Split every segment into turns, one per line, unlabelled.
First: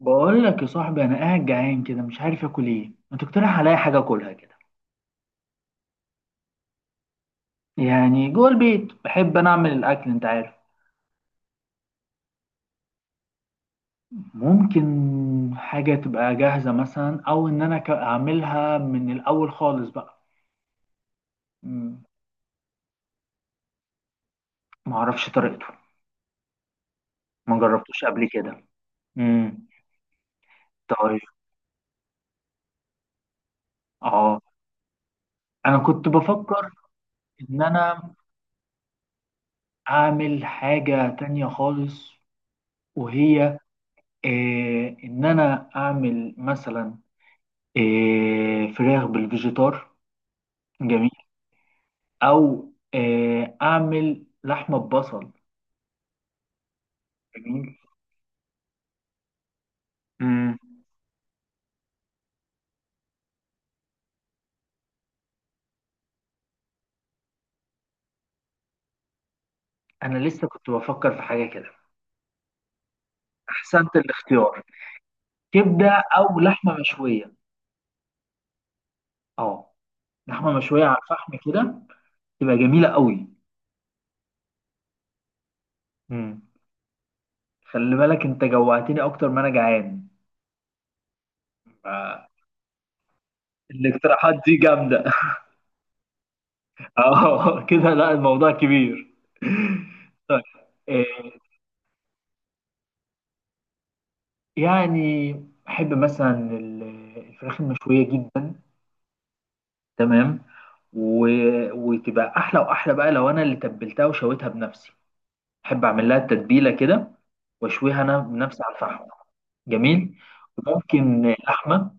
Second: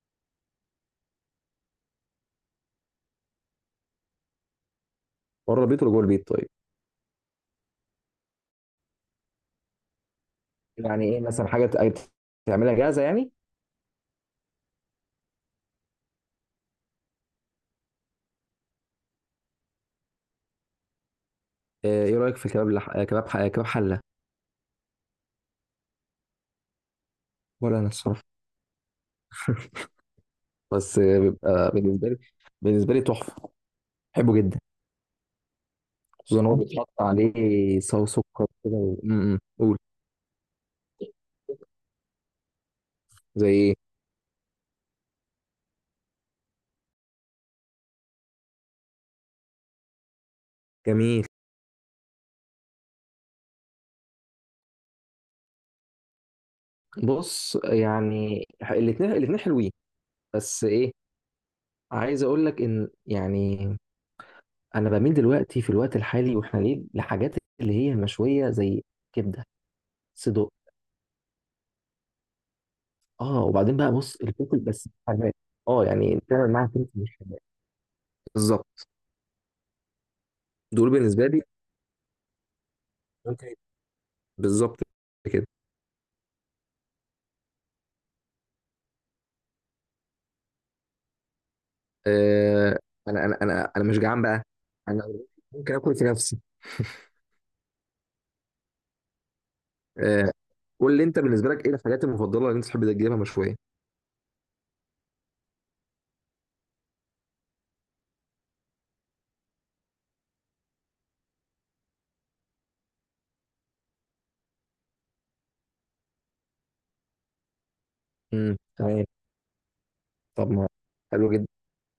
بقول لك يا صاحبي، انا قاعد جعان كده مش عارف اكل ايه. ما تقترح عليا حاجه اكلها كده؟
بره البيت ولا جوه البيت؟ طيب،
يعني جوه البيت بحب انا اعمل الاكل انت عارف.
يعني ايه مثلا حاجه تعملها جاهزه يعني؟
ممكن حاجه تبقى جاهزه مثلا، او ان انا اعملها من الاول خالص بقى. مم.
ايه رايك في كباب لح... آه، كباب ح... آه، كباب حله؟
ما اعرفش طريقته، ما
ولا انا
جربتوش
الصراحه.
قبل كده. امم
بس
طيب.
بيبقى بالنسبه لي تحفه، بحبه
اه،
جدا.
انا كنت
خصوصا ان هو
بفكر
بيتحط
ان
عليه صو
انا
سكر كده و... م- م. قول.
اعمل حاجه تانية خالص،
زي
وهي
ايه؟
إيه؟ ان انا اعمل مثلا إيه، فراخ بالفيجيتار. جميل.
جميل.
او اعمل لحمه ببصل.
بص
جميل.
يعني الاثنين حلوين.
مم.
بس ايه، عايز اقول لك ان يعني انا بميل دلوقتي في الوقت الحالي واحنا ليه لحاجات اللي هي مشويه، زي كبده.
انا لسه
صدق.
كنت بفكر في حاجه كده.
اه، وبعدين بقى
احسنت
بص الفلفل
الاختيار،
بس حراق. اه
كبده
يعني
او
تعمل معاها
لحمه
فلفل مش
مشويه.
حراق. بالظبط.
اه، لحمه مشويه
دول
على
بالنسبه
الفحم
لي
كده تبقى جميله قوي.
ممكن يبقى- بالظبط كده.
مم. خلي بالك انت جوعتني اكتر ما انا جعان. آه،
آه، انا مش جعان
الاقتراحات
بقى.
دي
انا
جامده
ممكن اكل في نفسي.
اه، كده لا، الموضوع كبير.
آه،
طيب.
قول لي
آه،
انت بالنسبه لك ايه الحاجات المفضله اللي انت تحب تجيبها مشويه؟
يعني احب مثلا الفراخ المشويه جدا. تمام. و... وتبقى احلى واحلى بقى لو انا اللي تبلتها وشويتها بنفسي. احب اعمل لها التتبيله كده، واشويها انا
امم،
بنفسي على الفحم.
تمام.
جميل.
طب ما، حلو
وممكن
جدا.
لحمه.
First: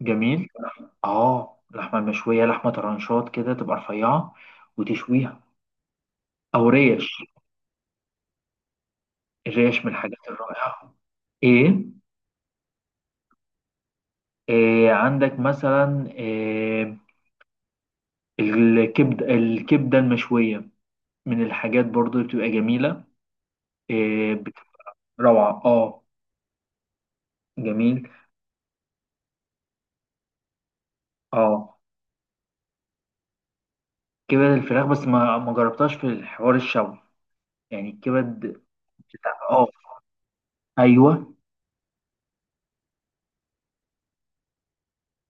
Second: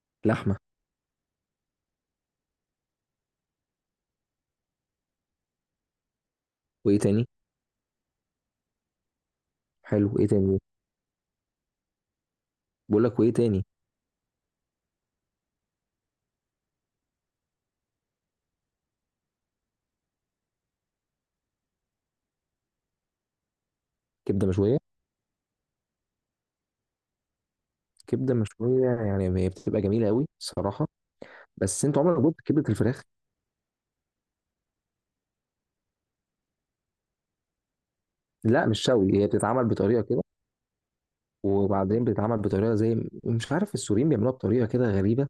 جميل.
لحمه.
اه، اللحمه المشويه، لحمه طرنشات كده تبقى رفيعه وتشويها. او
وايه
ريش.
تاني؟
الريش من
حلو، وايه
الحاجات
تاني؟
الرائعه. ايه،
بقول لك وايه تاني؟
إيه عندك مثلا؟ إيه الكبد، الكبده المشويه، من الحاجات برضو اللي بتبقى جميله. إيه
كبده مشويه.
روعه. اه، جميل.
كبده مشويه، يعني هي بتبقى جميله قوي صراحه.
اه،
بس انت عمرك جبت كبده الفراخ؟
كبد الفراخ، بس ما جربتهاش في الحوار الشوي. يعني الكبد
لا مش شوي، هي
بتاع،
بتتعمل
اه،
بطريقه كده.
ايوه.
وبعدين بتتعمل بطريقه زي، مش عارف، السوريين بيعملوها بطريقه كده غريبه،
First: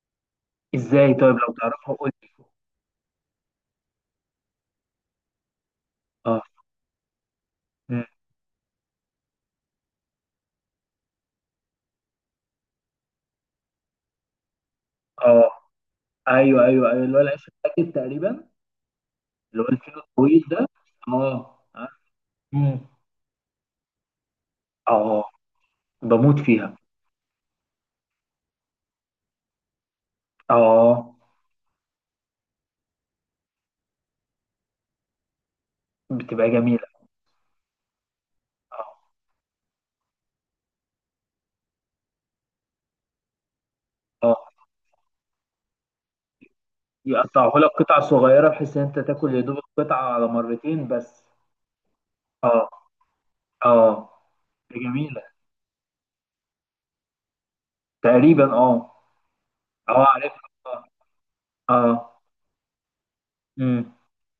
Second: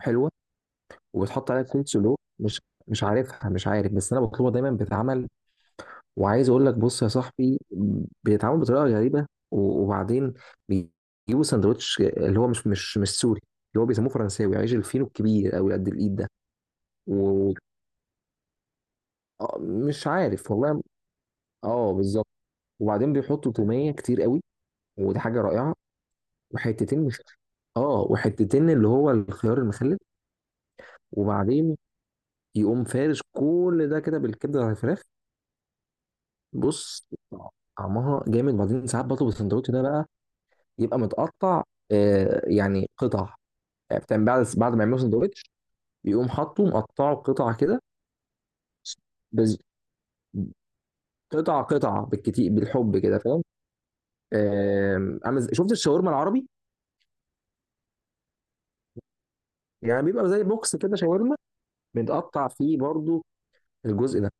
حلوه.
ازاي؟ طيب
وبتحط
لو
عليها كول
تعرفها قول
سلو،
لي.
مش مش عارفها. مش عارف بس انا بطلبها دايما بتتعمل.
اه.
وعايز اقول لك بص يا صاحبي،
مم.
بيتعمل بطريقه غريبه. وبعدين بيجيبوا سندوتش اللي هو مش مش مش سوري، اللي هو بيسموه فرنساوي، عيش الفينو
اه،
الكبير قوي قد الايد ده.
ايوه ايوه ايوه، اللي هو العيش الراكب تقريبا. اللي هو الفينو
ومش
الطويل
عارف
ده.
والله.
اه
اه
عارف.
بالظبط.
مم.
وبعدين بيحطوا توميه كتير قوي، ودي
اه،
حاجه رائعه.
بموت فيها.
وحتتين مش اه، وحتتين اللي هو الخيار المخلل.
اه،
وبعدين يقوم فارش كل ده كده بالكبده على الفراخ.
بتبقى جميله.
بص طعمها جامد. بعدين
اه.
ساعات بطلب السندوتش ده بقى يبقى متقطع. آه يعني قطع، يعني
اه،
بعد ما يعملوا سندوتش يقوم حاطه مقطعه
يقطعه
قطع
لك
كده.
قطع صغيره بحيث ان انت تاكل يا دوب
بز...
القطعه على مرتين بس.
قطع قطع بالكتير
اه.
بالحب كده، فاهم؟
اه،
آم،
جميله
عامل شفت الشاورما العربي؟
تقريبا. اه.
يعني
اه
بيبقى
عارفها.
زي بوكس
آه.
كده شاورما،
اه.
متقطع فيه برضو
امم.
الجزء ده.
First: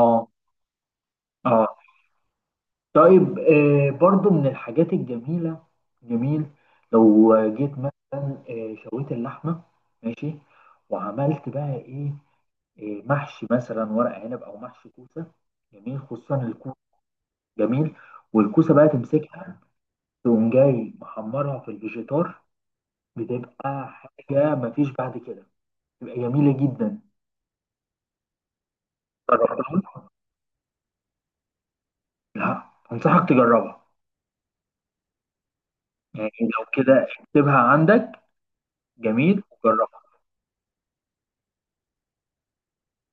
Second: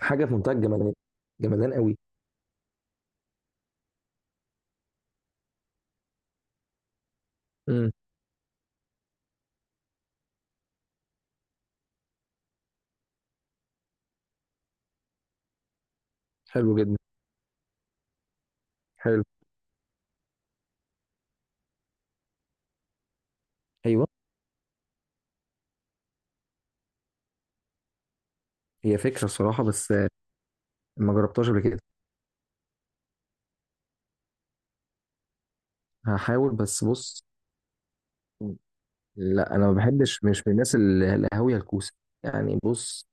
حاجه في منتهى الجمدان، جمدان
اه.
قوي.
طيب، برضو من الحاجات الجميلة. جميل. لو جيت
امم،
مثلا شويت اللحمة، ماشي، وعملت بقى ايه؟ محشي مثلا ورق عنب او محشي كوسة. جميل خصوصا الكوسة.
حلو جدا.
جميل. والكوسة بقى
حلو،
تمسكها، تقوم جاي محمرها في الفيجيتار، بتبقى
ايوه.
حاجة مفيش بعد كده. بتبقى جميلة جدا.
هي فكره الصراحه بس
جربتها؟
ما جربتهاش قبل كده.
لا، أنصحك تجربها. يعني
هحاول
لو
بس
كده
بص،
اكتبها عندك، جميل
لا انا ما
وجربها.
بحبش، مش من الناس القهاويه الكوسه يعني. بص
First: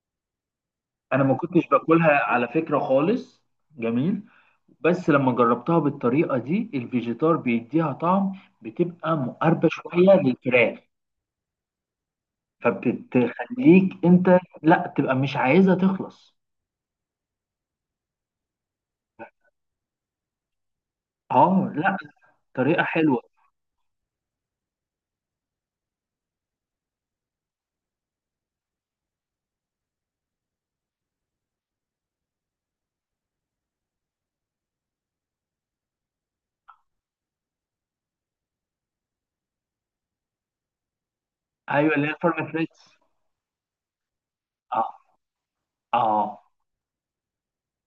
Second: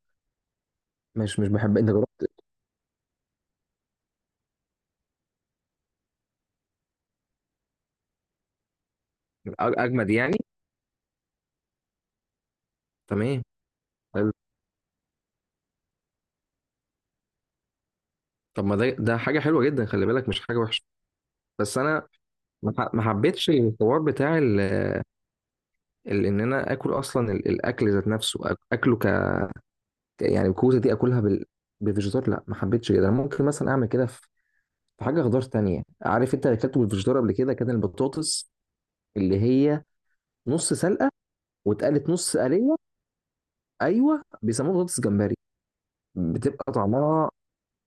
انا ما
مش مش
كنتش
بحب. انت
باكلها
جربت؟
على فكرة خالص. جميل. بس لما جربتها بالطريقة دي، الفيجيتار بيديها طعم. بتبقى مقربة
اجمد
شوية
يعني.
للفراخ،
تمام،
فبتخليك
حلو.
انت لا تبقى مش عايزها تخلص.
طب ما ده، حاجه حلوه جدا خلي بالك، مش حاجه وحشه.
اه،
بس
لا،
انا
طريقة
ما
حلوة.
حبيتش الحوار بتاع ان انا اكل اصلا الاكل ذات نفسه اكله ك، يعني الكوسه دي اكلها بفيجيتار، لا ما حبيتش كده. أنا ممكن مثلا اعمل كده في حاجة خضار تانية. عارف انت اللي اكلته بالفشدار قبل كده كان البطاطس، اللي هي نص سلقة
ايوه اللي
واتقلت
هي
نص
الفارم
قلية.
فريتس.
ايوه بيسموها
اه.
بطاطس جمبري.
اه.
بتبقى طعمها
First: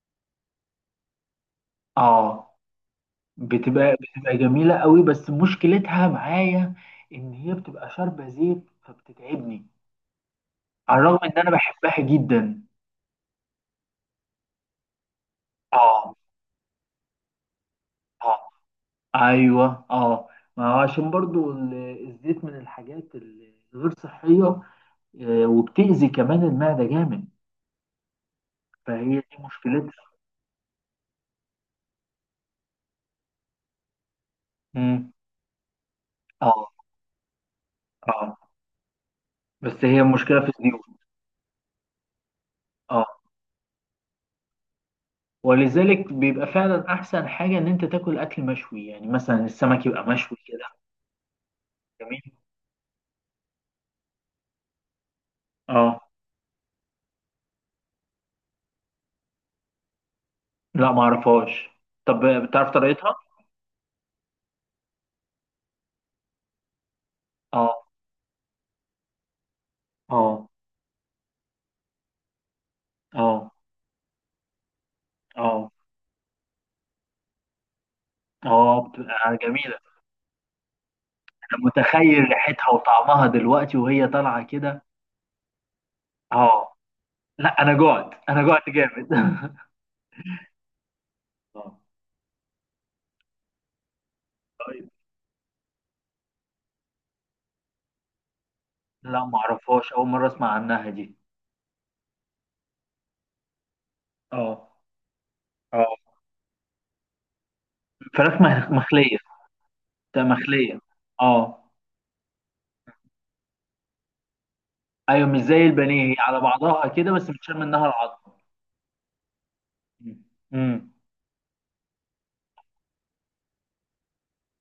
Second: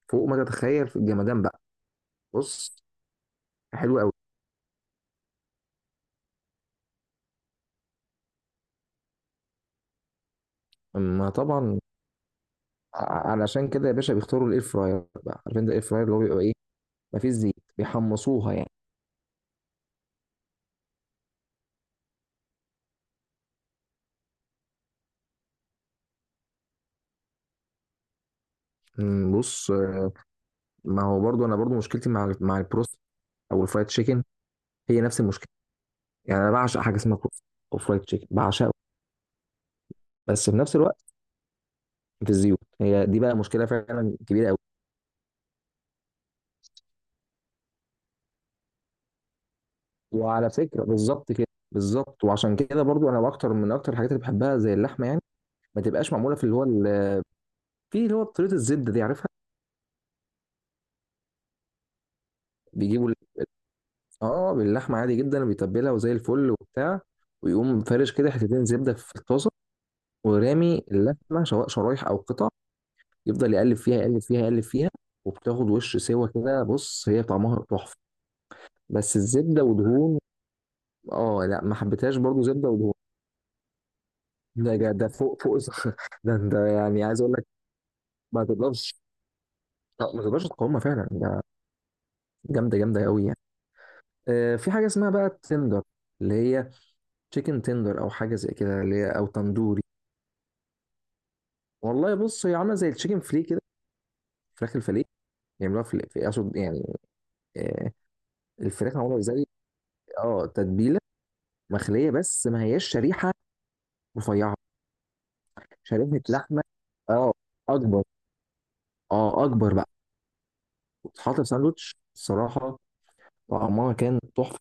فوق ما تتخيل في الجمدان بقى.
اه،
بص،
بتبقى
حلو قوي.
بتبقى جميلة قوي، بس مشكلتها معايا ان هي بتبقى شاربة زيت فبتتعبني، على الرغم
اما
ان انا
طبعا،
بحبها جدا.
علشان كده يا باشا بيختاروا الاير فراير بقى. عارف انت الاير فراير اللي
اه.
هو بيبقى ايه؟ مفيش زيت،
اه.
بيحمصوها يعني.
ايوه. اه. ما هو عشان برضو الزيت من الحاجات الغير صحيه، وبتأذي كمان المعده جامد، فهي دي
بص،
مشكلتها.
ما هو برضو انا برضو مشكلتي مع مع البروست او الفرايد تشيكن، هي
امم.
نفس المشكلة. يعني انا
اه.
بعشق حاجة اسمها بروست او فرايد تشيكن،
اه.
بعشقه.
بس هي مشكله
بس
في
في نفس
الزيوت.
الوقت في الزيوت، هي دي
اه.
بقى مشكله فعلا كبيره قوي.
ولذلك بيبقى فعلا احسن حاجه ان انت تاكل اكل مشوي، يعني مثلا السمك يبقى مشوي
وعلى
كده.
فكره بالظبط كده،
جميل.
بالظبط. وعشان كده برضو انا اكتر من اكتر الحاجات اللي بحبها زي اللحمه يعني، ما
اه.
تبقاش معموله في اللي هو في اللي هو طريقه الزبده دي، عارفها؟
لا ما اعرفهاش. طب بتعرف
بيجيبوا
طريقتها؟
اه، باللحمه عادي جدا بيتبلها وزي الفل وبتاع، ويقوم
اه.
فارش كده حتتين زبده في الطاسه،
اه.
ورامي اللحمه سواء شرايح او قطع،
اه.
يفضل يقلب فيها، وبتاخد
اه.
وش سوا كده. بص هي طعمها تحفه،
اه.
بس
بتبقى
الزبده
جميله.
ودهون. اه
أنا
لا، ما حبيتهاش
متخيل
برضو، زبده
ريحتها
ودهون.
وطعمها دلوقتي وهي طالعه كده.
ده فوق فوق. ده ده
اه.
يعني عايز اقول لك،
لا انا جوعت، انا
ما
جوعت
تقدرش،
جامد
ما تقدرش تقاومها فعلا ده.
اه.
جامده، جامده قوي يعني. في حاجه
طيب.
اسمها بقى التندر، اللي هي تشيكن تندر او حاجه زي كده، اللي هي
لا
او
ما
تندوري.
اعرفهاش، اول مره اسمع عنها دي.
والله بص، هي عامله زي التشيكن فلي كده،
اه.
فراخ الفلي. يعملوها
اه
اقصد يعني، آه،
فراخ
الفراخ
مخليه.
معموله زي،
ده
اه،
مخليه.
تتبيله.
اه.
مخليه بس ما هياش شريحه رفيعه،
ايوه مش زي البانيه، هي
شريحه
على
لحمه،
بعضها كده بس
اه
بتشال منها
اكبر،
العظم.
اه اكبر بقى.
مم. امم.
وتتحط في ساندوتش الصراحه، طعمها كان تحفة.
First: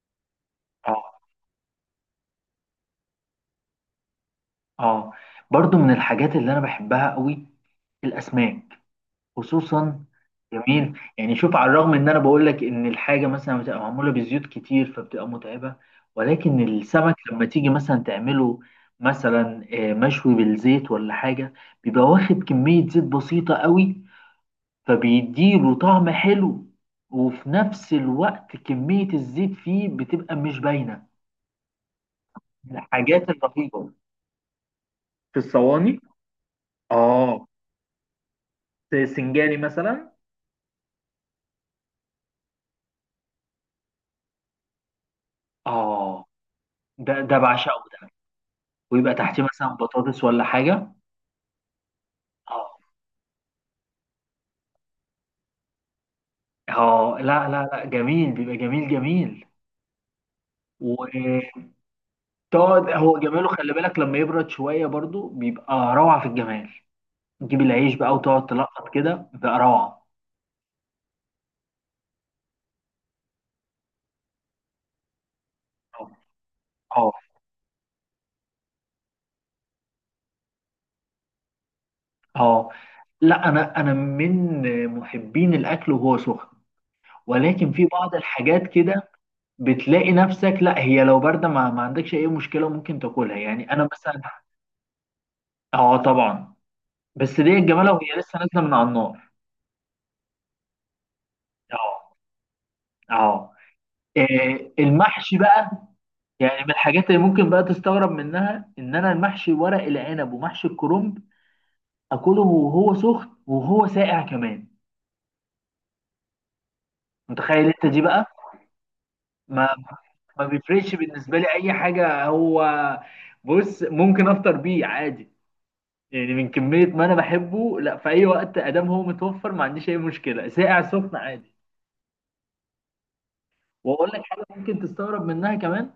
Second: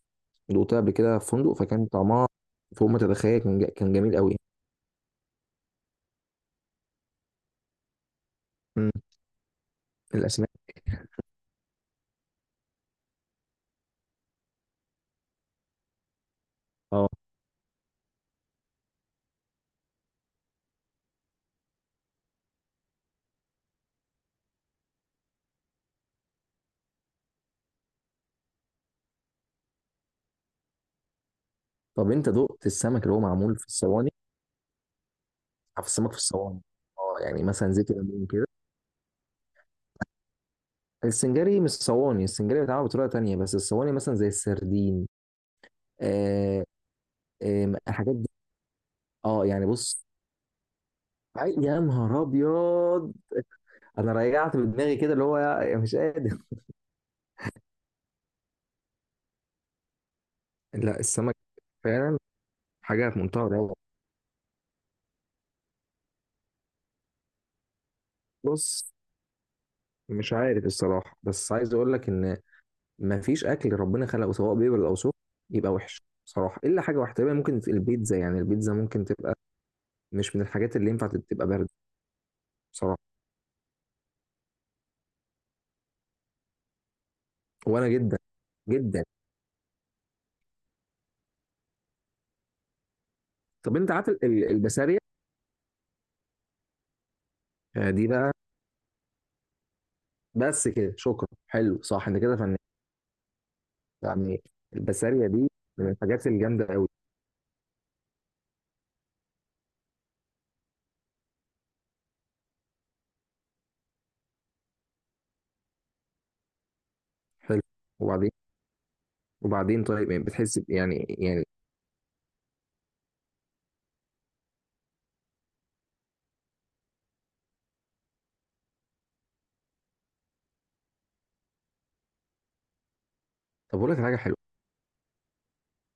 دوقتها قبل
اه.
كده في فندق فكان طعمها فوق ما تتخيل، كان جميل قوي.
اه. برضو من الحاجات اللي انا بحبها قوي، الاسماك.
امم،
خصوصا.
الاسماك.
جميل. يعني شوف، على الرغم ان انا بقول لك ان الحاجه مثلا بتبقى معموله بزيوت كتير فبتبقى متعبه، ولكن
اه.
السمك لما تيجي مثلا تعمله مثلا مشوي بالزيت ولا حاجه، بيبقى واخد كميه زيت بسيطه قوي، فبيديله طعم حلو. وفي نفس الوقت كميه الزيت فيه بتبقى مش باينه.
طب انت دقت السمك اللي هو
الحاجات
معمول في
الرهيبه
الصواني؟
في
عارف
الصواني.
السمك في الصواني؟ اه، يعني
اه،
مثلا زيت الليمون كده.
زي السنجاري مثلا.
السنجاري مش صواني، السنجاري بيتعمل بطريقه تانية، بس الصواني مثلا زي السردين.
اه،
آه،
ده ده
آه،
بعشقه.
الحاجات دي.
ويبقى تحتيه
اه يعني
مثلا
بص،
بطاطس ولا حاجة.
يا نهار
اه.
ابيض، انا رجعت بدماغي كده اللي هو يا مش قادر.
اه لا لا لا، جميل بيبقى جميل جميل.
لا السمك
وتقعد.
فعلا حاجه
هو
في منتهى
جماله خلي
الروعه.
بالك لما يبرد شوية برضو بيبقى روعة في الجمال، تجيب العيش بقى وتقعد
بص،
تلقط كده بيبقى روعة.
مش عارف الصراحة، بس عايز اقول لك ان مفيش اكل ربنا خلقه سواء بيبل او سخن يبقى وحش بصراحة، الا حاجة
اه.
واحدة تقريبا ممكن، في البيتزا يعني. البيتزا ممكن تبقى مش من الحاجات اللي ينفع تبقى باردة
اه،
بصراحة.
لا انا من محبين الاكل وهو سخن، ولكن في
وانا
بعض
جدا
الحاجات
جدا.
كده بتلاقي نفسك لا، هي لو بارده ما عندكش اي مشكله ممكن تاكلها، يعني
طب
انا
انت عارف
مثلا.
البسارية؟
اه طبعا. بس دي الجماله
دي
وهي
بقى،
لسه نازله من على النار.
بس كده شكرا حلو صح
اه.
انت كده فنان
اه.
يعني.
إيه،
البسارية
المحشي
دي
بقى،
من الحاجات
يعني
الجامدة
من
قوي.
الحاجات اللي ممكن بقى تستغرب منها ان انا المحشي ورق العنب ومحشي الكرنب اكله وهو سخن وهو ساقع كمان.
حلو.
متخيل انت دي بقى؟
وبعدين،
ما
وبعدين طيب، يعني
ما
بتحس
بيفرقش
يعني،
بالنسبه
يعني
لي اي حاجه هو. بص ممكن افطر بيه عادي، يعني من كميه ما انا بحبه. لا، في اي وقت ادام هو متوفر ما عنديش اي مشكله، ساقع سخن عادي.
طب اقول لك على
واقول
حاجة
لك
حلوة.
حاجه ممكن تستغرب منها كمان:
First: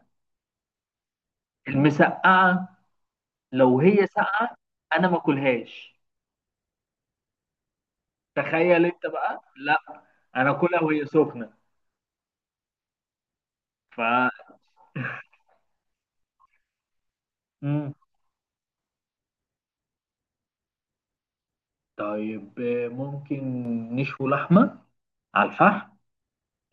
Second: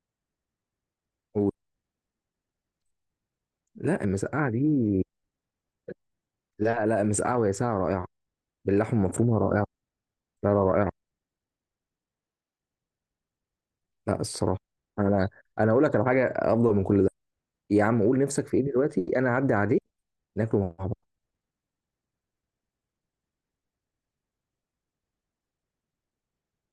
قول.
المسقعه لو
لا
هي
المسقعة
ساقعه
دي،
انا ما اكلهاش.
لا لا، مسقعة وهي ساعة رائعة،
تخيل
باللحمه
انت
المفرومه
بقى.
رائعه.
لا
لا
انا
لا
كلها
رائعه.
وهي سخنه. ف
لا الصراحه، انا انا اقول لك على حاجه افضل من كل ده. يا
امم
عم قول نفسك في ايه دلوقتي، انا هعدي عليك ناكله مع بعض.
طيب، ممكن نشوي لحمه على الفحم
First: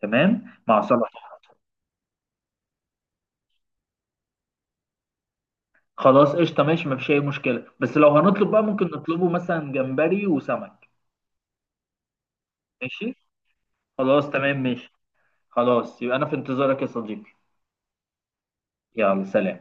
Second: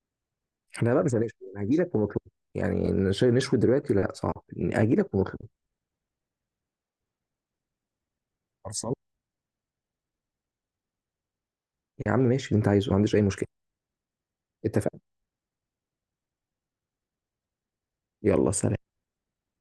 تمام مع
احنا بقى مش
سلطه.
هنشوي، انا هجي لك ونطلب. يعني نشوي دلوقتي لا صعب، هجي لك ونطلب.
خلاص قشطه ماشي، مفيش اي مشكله، بس لو هنطلب بقى ممكن
خلصان.
نطلبه مثلا جمبري وسمك.
يا عم ماشي اللي انت عايزه، ما عنديش
ماشي.
اي مشكله.
خلاص تمام ماشي.
اتفقنا.
خلاص يبقى انا في انتظارك يا صديقي.
يلا سلام.
يلا سلام.